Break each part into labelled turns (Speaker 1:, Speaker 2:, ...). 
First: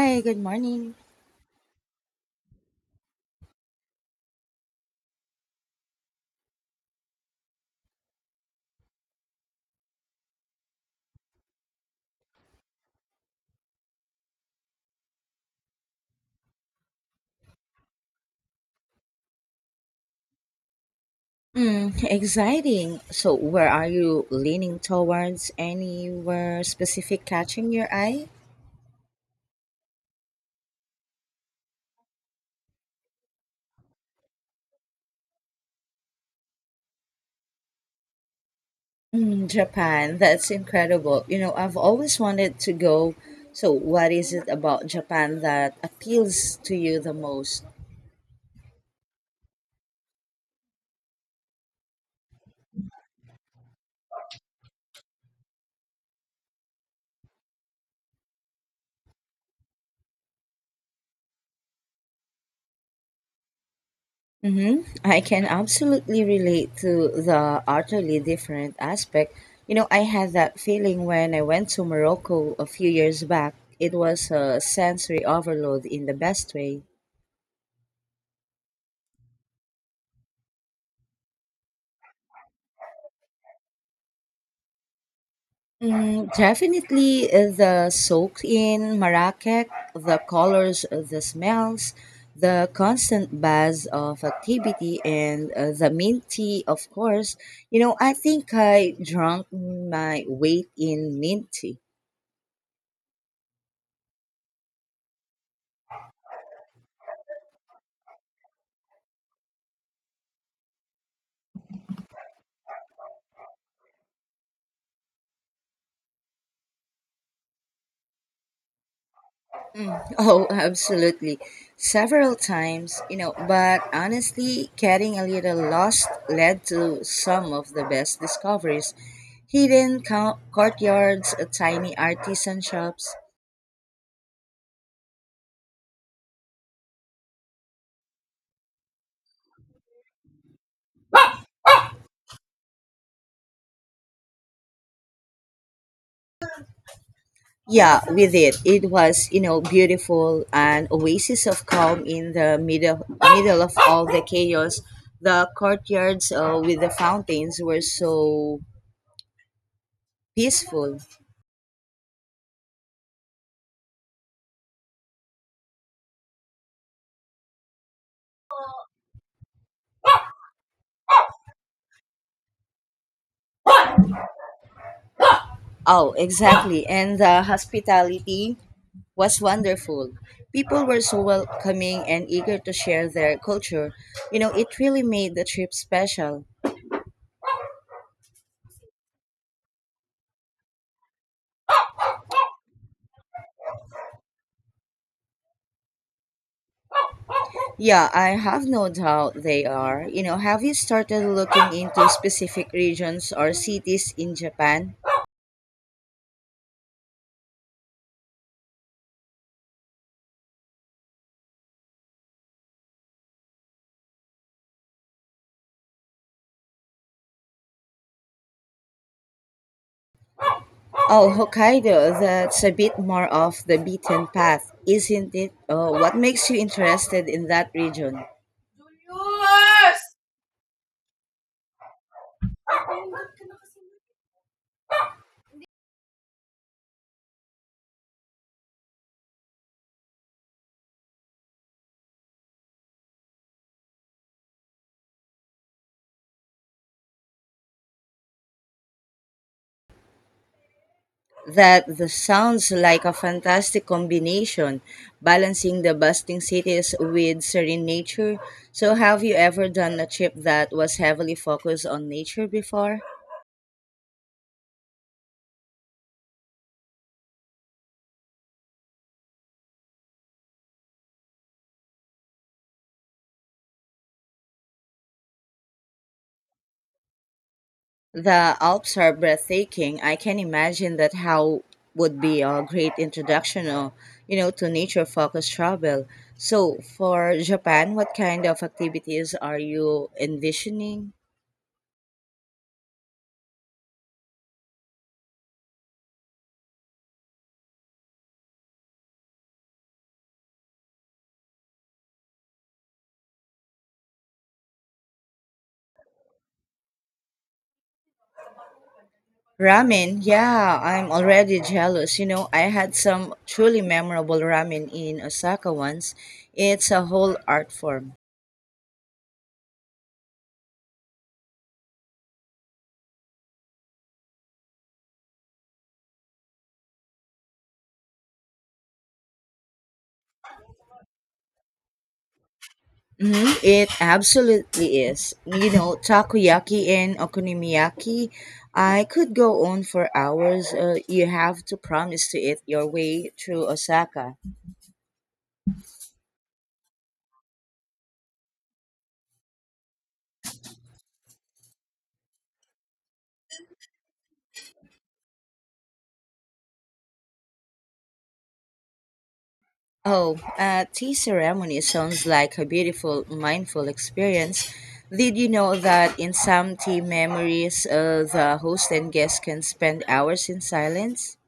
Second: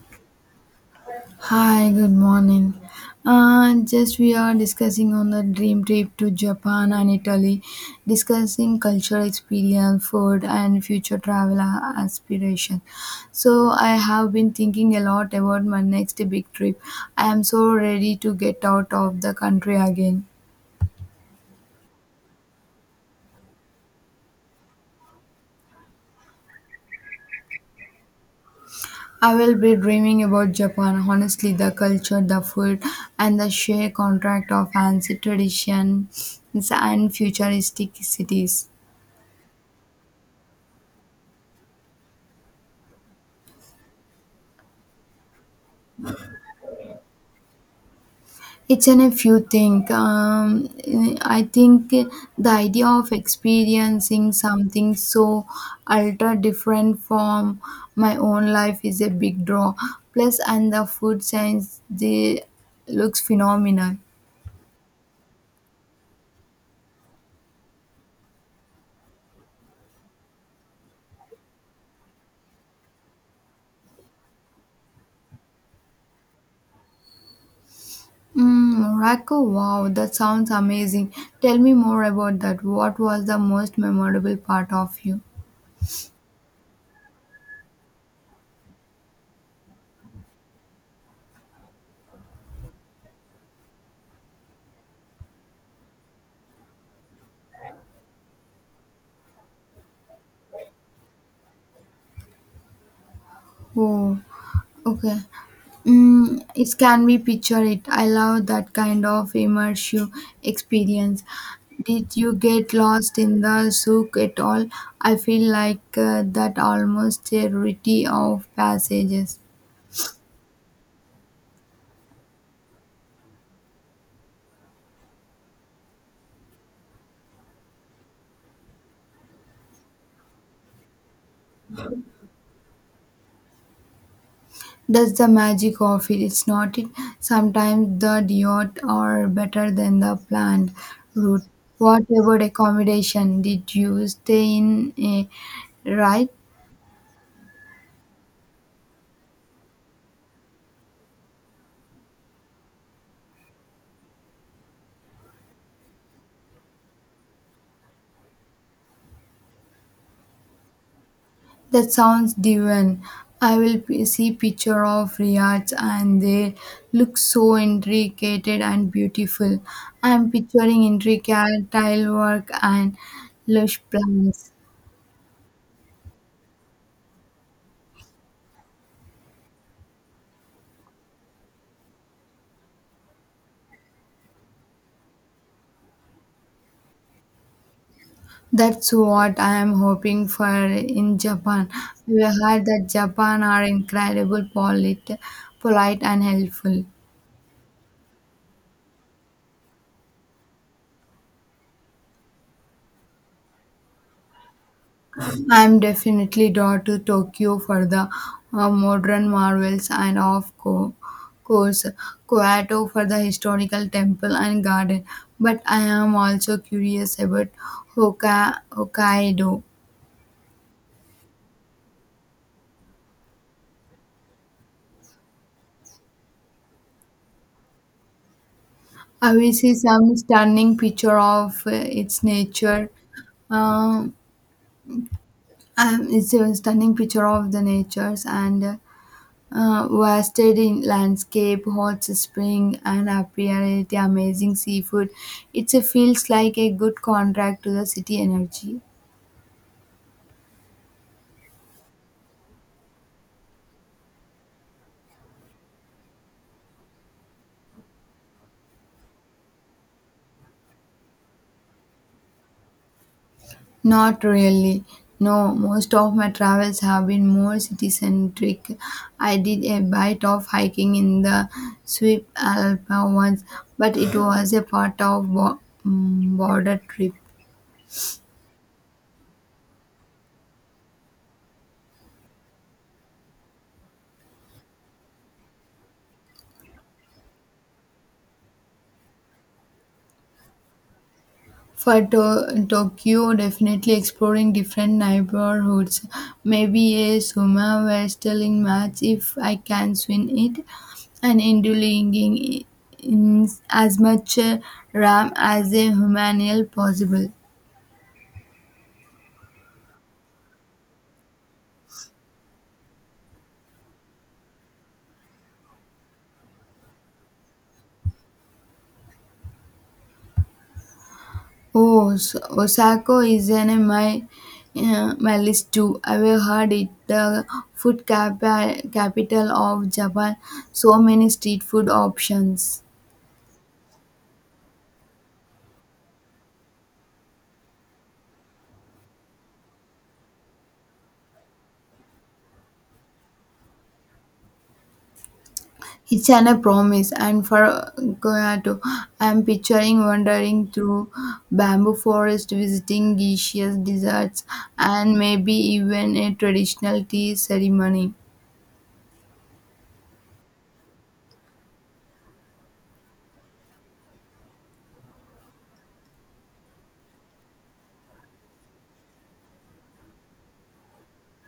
Speaker 1: Hi, good morning.
Speaker 2: Hi, good morning. Just we are discussing on the dream trip to Japan and Italy, discussing cultural experience, food, and future travel aspiration. So I have been thinking a lot about my next big trip. I am so ready to get out of the country again.
Speaker 1: Mm, exciting. So, where are you leaning towards? Anywhere specific catching your eye?
Speaker 2: I will be dreaming about Japan. Honestly, the culture, the food, and the sheer contract of fancy traditions and futuristic cities.
Speaker 1: Mm, Japan. That's incredible. You know, I've always wanted to go. So, what is it about Japan that appeals to you the most?
Speaker 2: It's an if you think. I think the idea of experiencing something so ultra different from my own life is a big draw. Plus, and the food science, they looks phenomenal.
Speaker 1: Mm-hmm. I can absolutely relate to the utterly different aspect. You know, I had that feeling when I went to Morocco a few years back. It was a sensory overload in the best way.
Speaker 2: Mm, Morocco, wow, that sounds amazing. Tell me more about that. What was the most memorable part of you?
Speaker 1: Mm, definitely the soak in Marrakech, the colors, the smells, the constant buzz of activity, and the milk tea, of course. You know, I think I drank my weight in mint tea.
Speaker 2: Oh. Okay. Mm, it can be picture it. I love that kind of immersive experience. Did you get lost in the souk at all? I feel like that almost a rarity of passages.
Speaker 1: Oh, absolutely. Several times, you know, but honestly, getting a little lost led to some of the best discoveries. Hidden courtyards, tiny artisan shops.
Speaker 2: That's the magic of it. It's not it. Sometimes the yacht are better than the planned route. What about accommodation? Did you stay in a right?
Speaker 1: Yeah, we did. It was, you know, beautiful, an oasis of calm in the middle of all the chaos. The courtyards with the fountains were so peaceful.
Speaker 2: That sounds divine. I will see picture of Riyadh and they look so intricate and beautiful. I'm picturing intricate tile work and lush plants.
Speaker 1: Oh, exactly. And the hospitality was wonderful. People were so welcoming and eager to share their culture. You know, it really made the trip special.
Speaker 2: That's what I am hoping for in Japan. We heard that Japan are incredible polite, polite and helpful.
Speaker 1: Yeah, I have no doubt they are. You know, have you started looking into specific regions or cities in Japan?
Speaker 2: I'm definitely drawn to Tokyo for the modern marvels and course Kyoto for the historical temple and garden. But I am also curious about Hokkaido.
Speaker 1: Oh, Hokkaido, that's a bit more off the beaten path, isn't it? Oh, what makes you interested in that region?
Speaker 2: I will see some stunning picture of its nature. Um, it's a stunning picture of the natures and wasted in landscape, hot spring, and apparently amazing seafood. It feels like a good contract to the city energy.
Speaker 1: That the sounds like a fantastic combination, balancing the bustling cities with serene nature. So, have you ever done a trip that was heavily focused on nature before?
Speaker 2: Not really. No, most of my travels have been more city centric. I did a bite of hiking in the Swiss Alps once, but it was a part of border trip.
Speaker 1: The Alps are breathtaking. I can imagine that how would be a great introduction, you know, to nature-focused travel. So, for Japan, what kind of activities are you envisioning?
Speaker 2: For Tokyo, definitely exploring different neighborhoods. Maybe a sumo wrestling match if I can swing it, and indulging in as much ram as a humanly possible.
Speaker 1: Ramen, yeah, I'm already jealous. You know, I had some truly memorable ramen in Osaka once. It's a whole art form.
Speaker 2: Oh, so Osaka is in my my list too. I have heard it the food capital of Japan. So many street food options.
Speaker 1: Mhm. It absolutely is. You know, takoyaki and okonomiyaki, I could go on for hours. You have to promise to eat your way through Osaka.
Speaker 2: It's an a promise, and for Goyato, I'm picturing wandering through bamboo forest, visiting geishas, deserts, and maybe even a traditional tea ceremony.
Speaker 1: Oh, tea ceremony sounds like a beautiful, mindful experience. Did you know that in some tea memories, the host and guest can spend hours in silence?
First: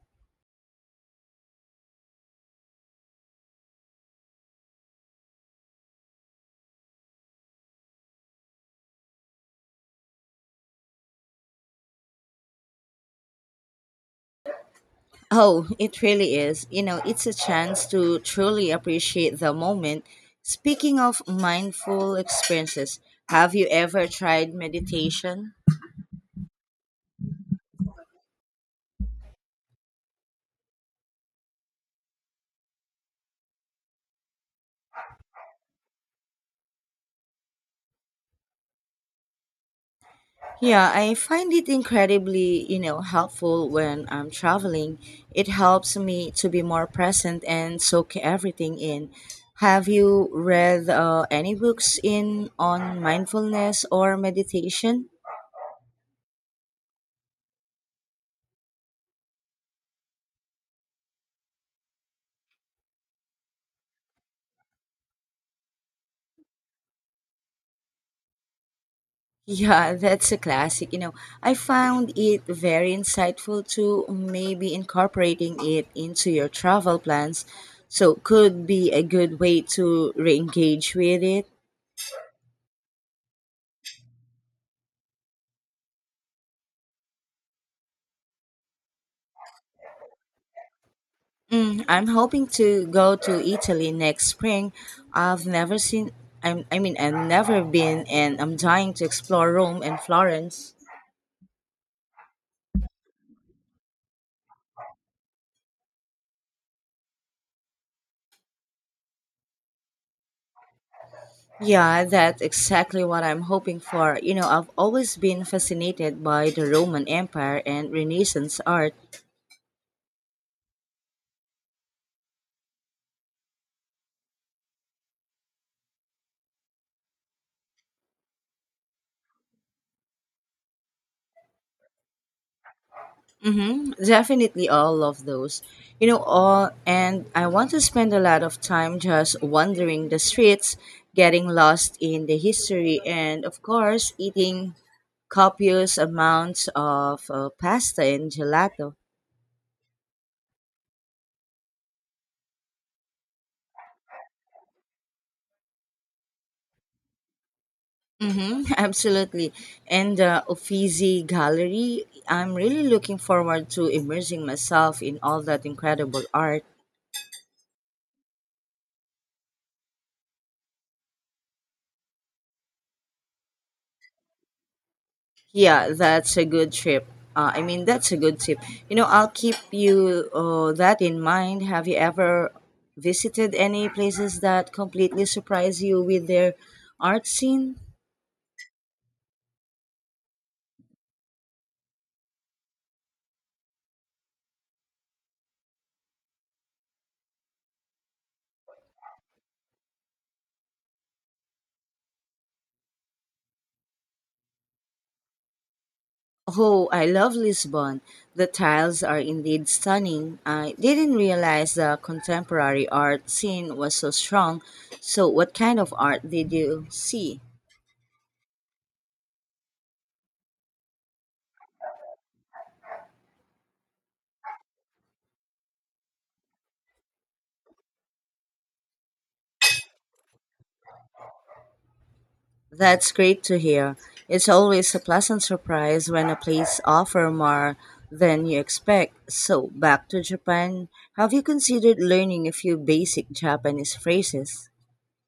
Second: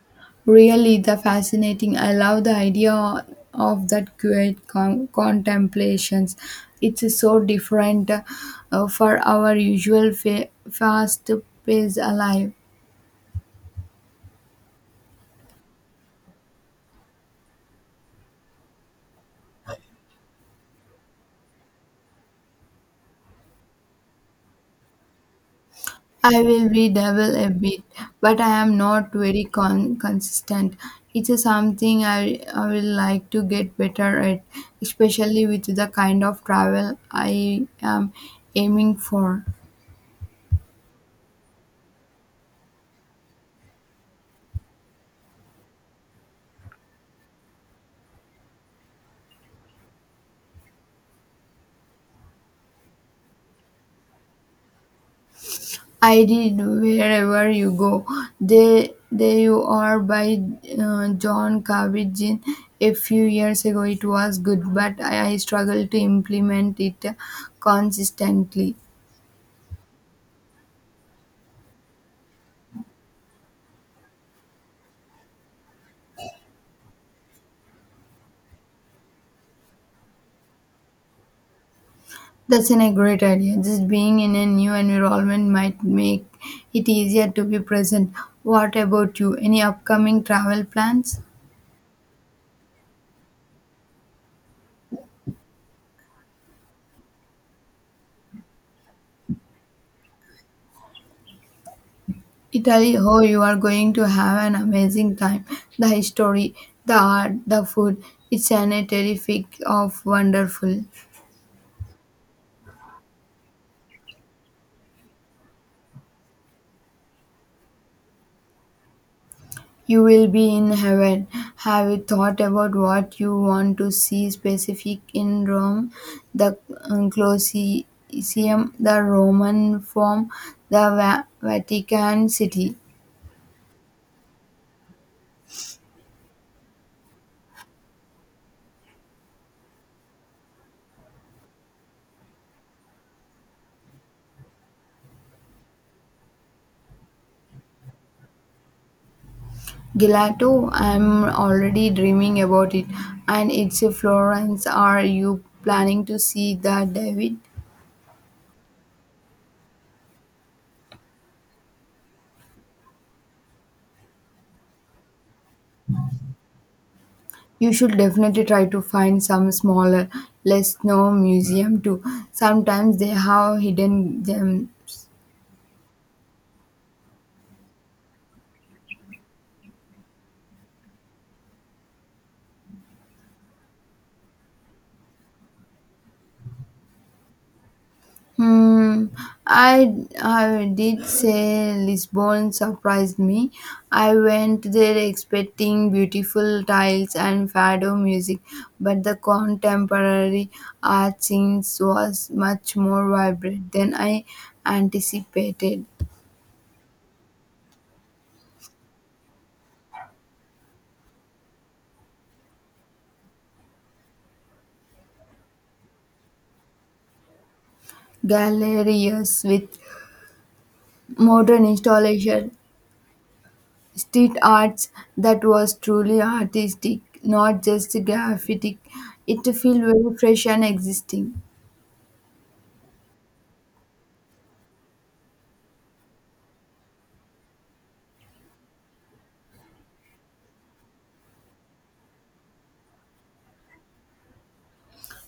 Speaker 2: Really, the fascinating. I love the idea of that quiet contemplations. It's so different for our usual fast-paced life.
Speaker 1: Oh, it really is. You know, it's a chance to truly appreciate the moment. Speaking of mindful experiences, have you ever tried meditation?
Speaker 2: I will redouble a bit, but I am not very consistent. It's a something I will like to get better at, especially with the kind of travel I am aiming for.
Speaker 1: Yeah, I find it incredibly, you know, helpful when I'm traveling. It helps me to be more present and soak everything in. Have you read any books in on mindfulness or meditation?
Speaker 2: I did wherever you go. There you are by John Kabat-Zinn. A few years ago, it was good, but I struggled to implement it consistently.
Speaker 1: Yeah, that's a classic. You know, I found it very insightful to maybe incorporating it into your travel plans. So, could be a good way to re engage with it.
Speaker 2: That's an a great idea. Just being in a new environment might make it easier to be present. What about you? Any upcoming travel plans?
Speaker 1: Mm, I'm hoping to go to Italy next spring. I've never seen, I've never been, and I'm dying to explore Rome and Florence.
Speaker 2: Italy, oh, you are going to have an amazing time. The history, the art, the food. It's an a terrific of wonderful.
Speaker 1: Yeah, that's exactly what I'm hoping for. You know, I've always been fascinated by the Roman Empire and Renaissance art.
Speaker 2: You will be in heaven. Have you thought about what you want to see specific in Rome? The Colosseum, the Roman Forum, the Vatican City.
Speaker 1: Mm-hmm. Definitely all of those. You know, all and I want to spend a lot of time just wandering the streets, getting lost in the history, and of course, eating copious amounts of pasta and gelato.
Speaker 2: Gelato, I'm already dreaming about it. And it's a Florence. Are you planning to see that, David?
Speaker 1: Mm-hmm, absolutely. And the Uffizi Gallery, I'm really looking forward to immersing myself in all that incredible art.
Speaker 2: You should definitely try to find some smaller, less known museum too. Sometimes they have hidden gems.
Speaker 1: Yeah, that's a good trip. That's a good tip. You know, I'll keep you that in mind. Have you ever visited any places that completely surprise you with their art scene?
Speaker 2: Hmm. I I did say Lisbon surprised me. I went there expecting beautiful tiles and fado music, but the contemporary art scene was much more vibrant than I anticipated.
Speaker 1: Oh, I love Lisbon. The tiles are indeed stunning. I didn't realize the contemporary art scene was so strong. So, what kind of art did you see?
Speaker 2: Galleries with modern installation, street arts that was truly artistic, not just graphic. It felt very fresh and existing.
Speaker 1: That's great to hear. It's always a pleasant surprise when a place offers more than you expect. So, back to Japan. Have you considered learning a few basic Japanese phrases?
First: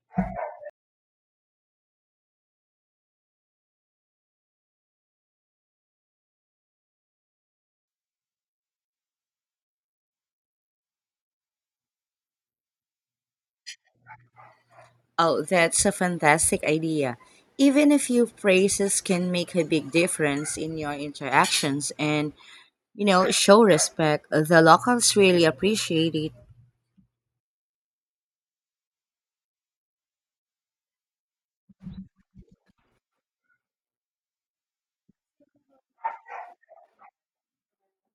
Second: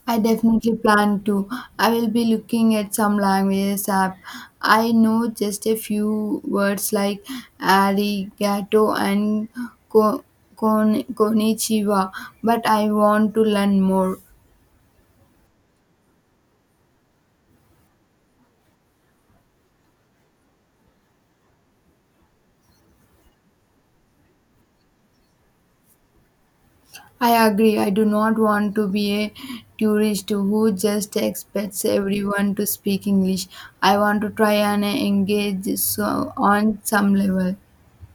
Speaker 2: I definitely plan to. I will be looking at some languages app. I know just a few words like arigato and ko- konnichiwa, but I want to learn more.
Speaker 1: Oh, that's a fantastic idea. Even a few phrases can make a big difference in your interactions and, you know, show respect. The locals really appreciate it.
Speaker 2: I agree. I do not want to be a tourist who just expects everyone to speak English. I want to try and engage so on some level.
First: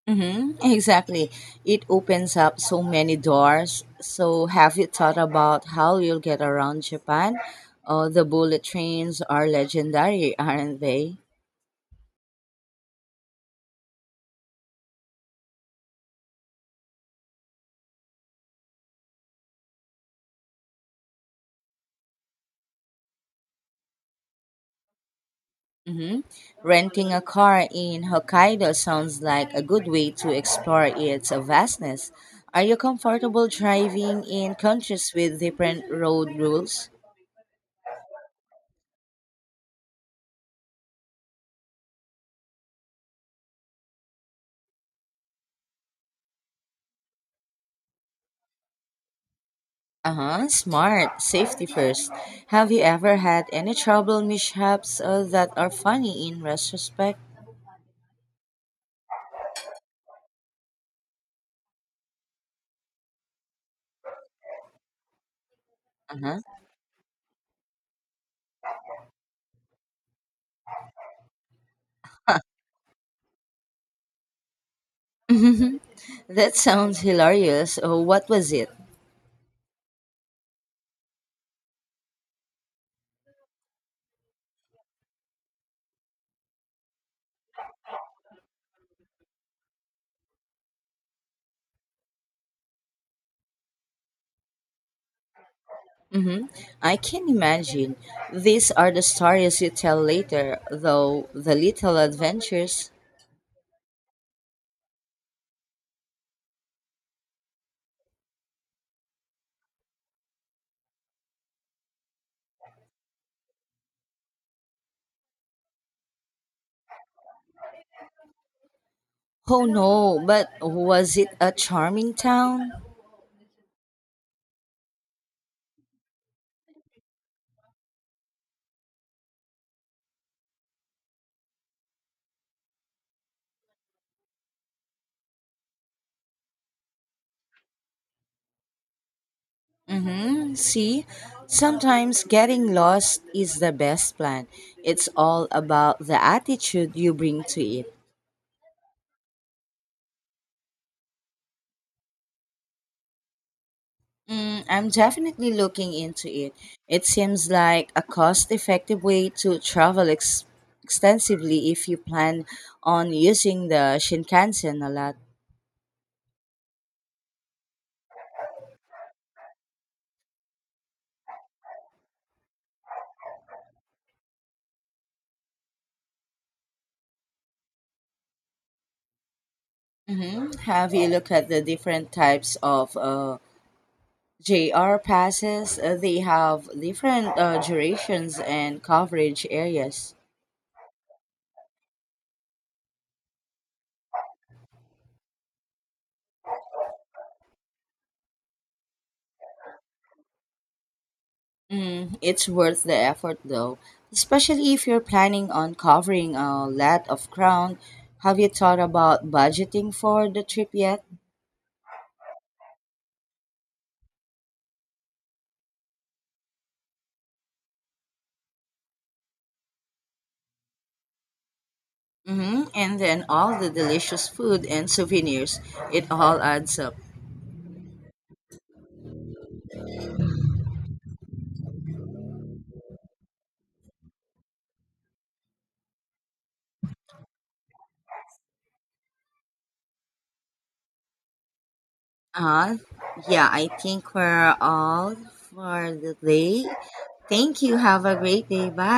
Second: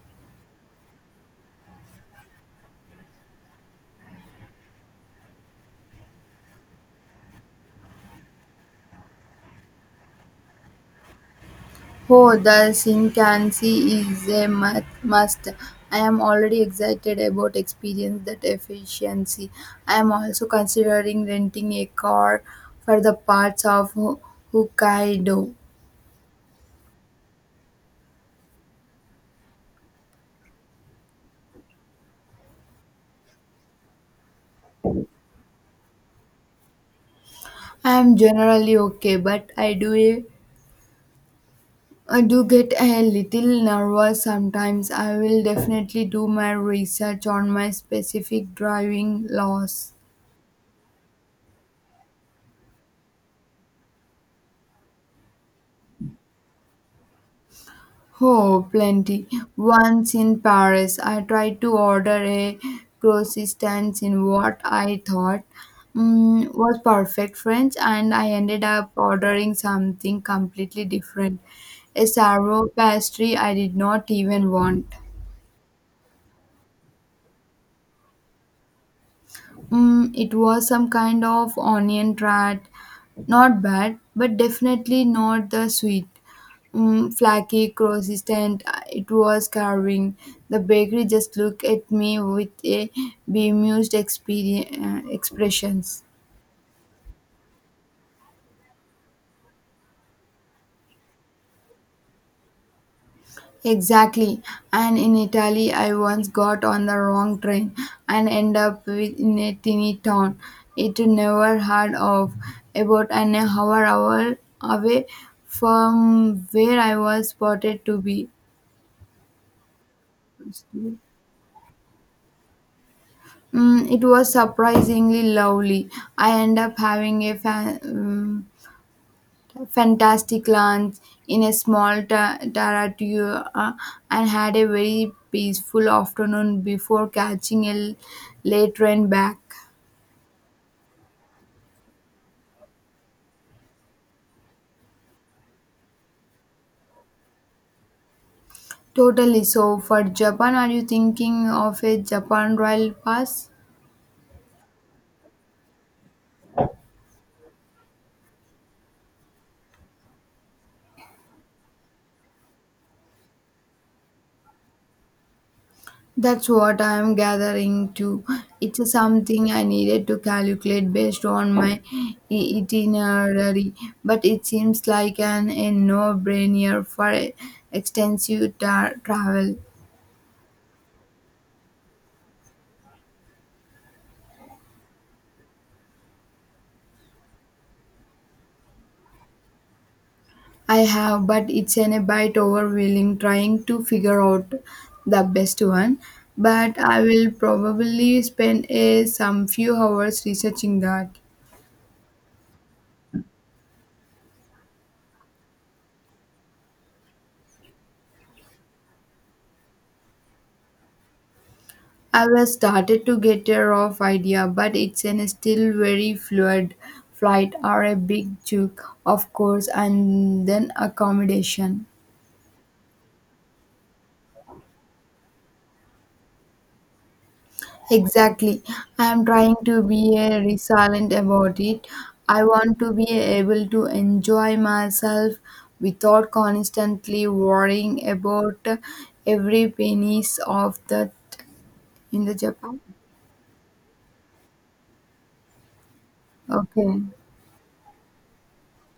Speaker 1: Mm-hmm, exactly. It opens up so many doors. So, have you thought about how you'll get around Japan? The bullet trains are legendary, aren't they?
Speaker 2: Oh, the Shinkansen is a must. I am already excited about experience that efficiency. I am also considering renting a car for the parts of Hokkaido.
Speaker 1: Mm-hmm. Renting a car in Hokkaido sounds like a good way to explore its vastness. Are you comfortable driving in countries with different road rules?
Speaker 2: I am generally okay, but I do get a little nervous sometimes. I will definitely do my research on my specific driving laws.
Speaker 1: Uh huh. Smart. Safety first. Have you ever had any trouble mishaps that are funny in retrospect?
Speaker 2: Oh, plenty. Once in Paris, I tried to order a croissant in what I thought
Speaker 1: Uh-huh.
Speaker 2: was perfect French, and I ended up ordering something completely different. A sourdough pastry I did not even want.
Speaker 1: That sounds hilarious. Oh, what was it?
Speaker 2: Mm, it was some kind of onion rat. Not bad, but definitely not the sweet. Flaky, consistent. It was carving. The bakery just looked at me with a bemused expressions.
Speaker 1: Mm-hmm. I can imagine. These are the stories you tell later, though the little adventures.
Speaker 2: Exactly. And in Italy, I once got on the wrong train and end up with in a teeny town. It never heard of about an hour away from where I was spotted to be.
Speaker 1: Oh no, but was it a charming town?
Speaker 2: Mm, it was surprisingly lovely. I end up having a fantastic lunch in a small taratio and had a very peaceful afternoon before catching a late train back.
Speaker 1: Mm-hmm. See, sometimes getting lost is the best plan. It's all about the attitude you bring to it.
Speaker 2: Totally. So for Japan, are you thinking of a Japan Rail Pass?
Speaker 1: Mm, I'm definitely looking into it. It seems like a cost effective way to travel extensively if you plan on using the Shinkansen a lot.
Speaker 2: That's what I am gathering too. It's something I needed to calculate based on my itinerary, but it seems like an a no-brainer for extensive travel.
Speaker 1: Hmm. Have you looked at the different types of JR passes? They have different durations and coverage areas.
Speaker 2: I have, but it's an a bit overwhelming trying to figure out the best one. But I will probably spend a some few hours researching that.
Speaker 1: Mm, it's worth the effort though, especially if you're planning on covering a lot of ground. Have you thought about budgeting for the trip yet?
Speaker 2: I have started to get a rough idea, but it's an still very fluid flight or a big chunk, of course, and then accommodation.
Speaker 1: Mm-hmm. And then all the delicious food and souvenirs, it all adds up.
Speaker 2: Exactly. I am trying to be a resilient about it. I want to be able to enjoy myself without constantly worrying about every pennies of that in the
Speaker 1: Uh,
Speaker 2: Japan.
Speaker 1: yeah, I think we're all for the day.
Speaker 2: Okay.
Speaker 1: Thank you. Have a great day. Bye.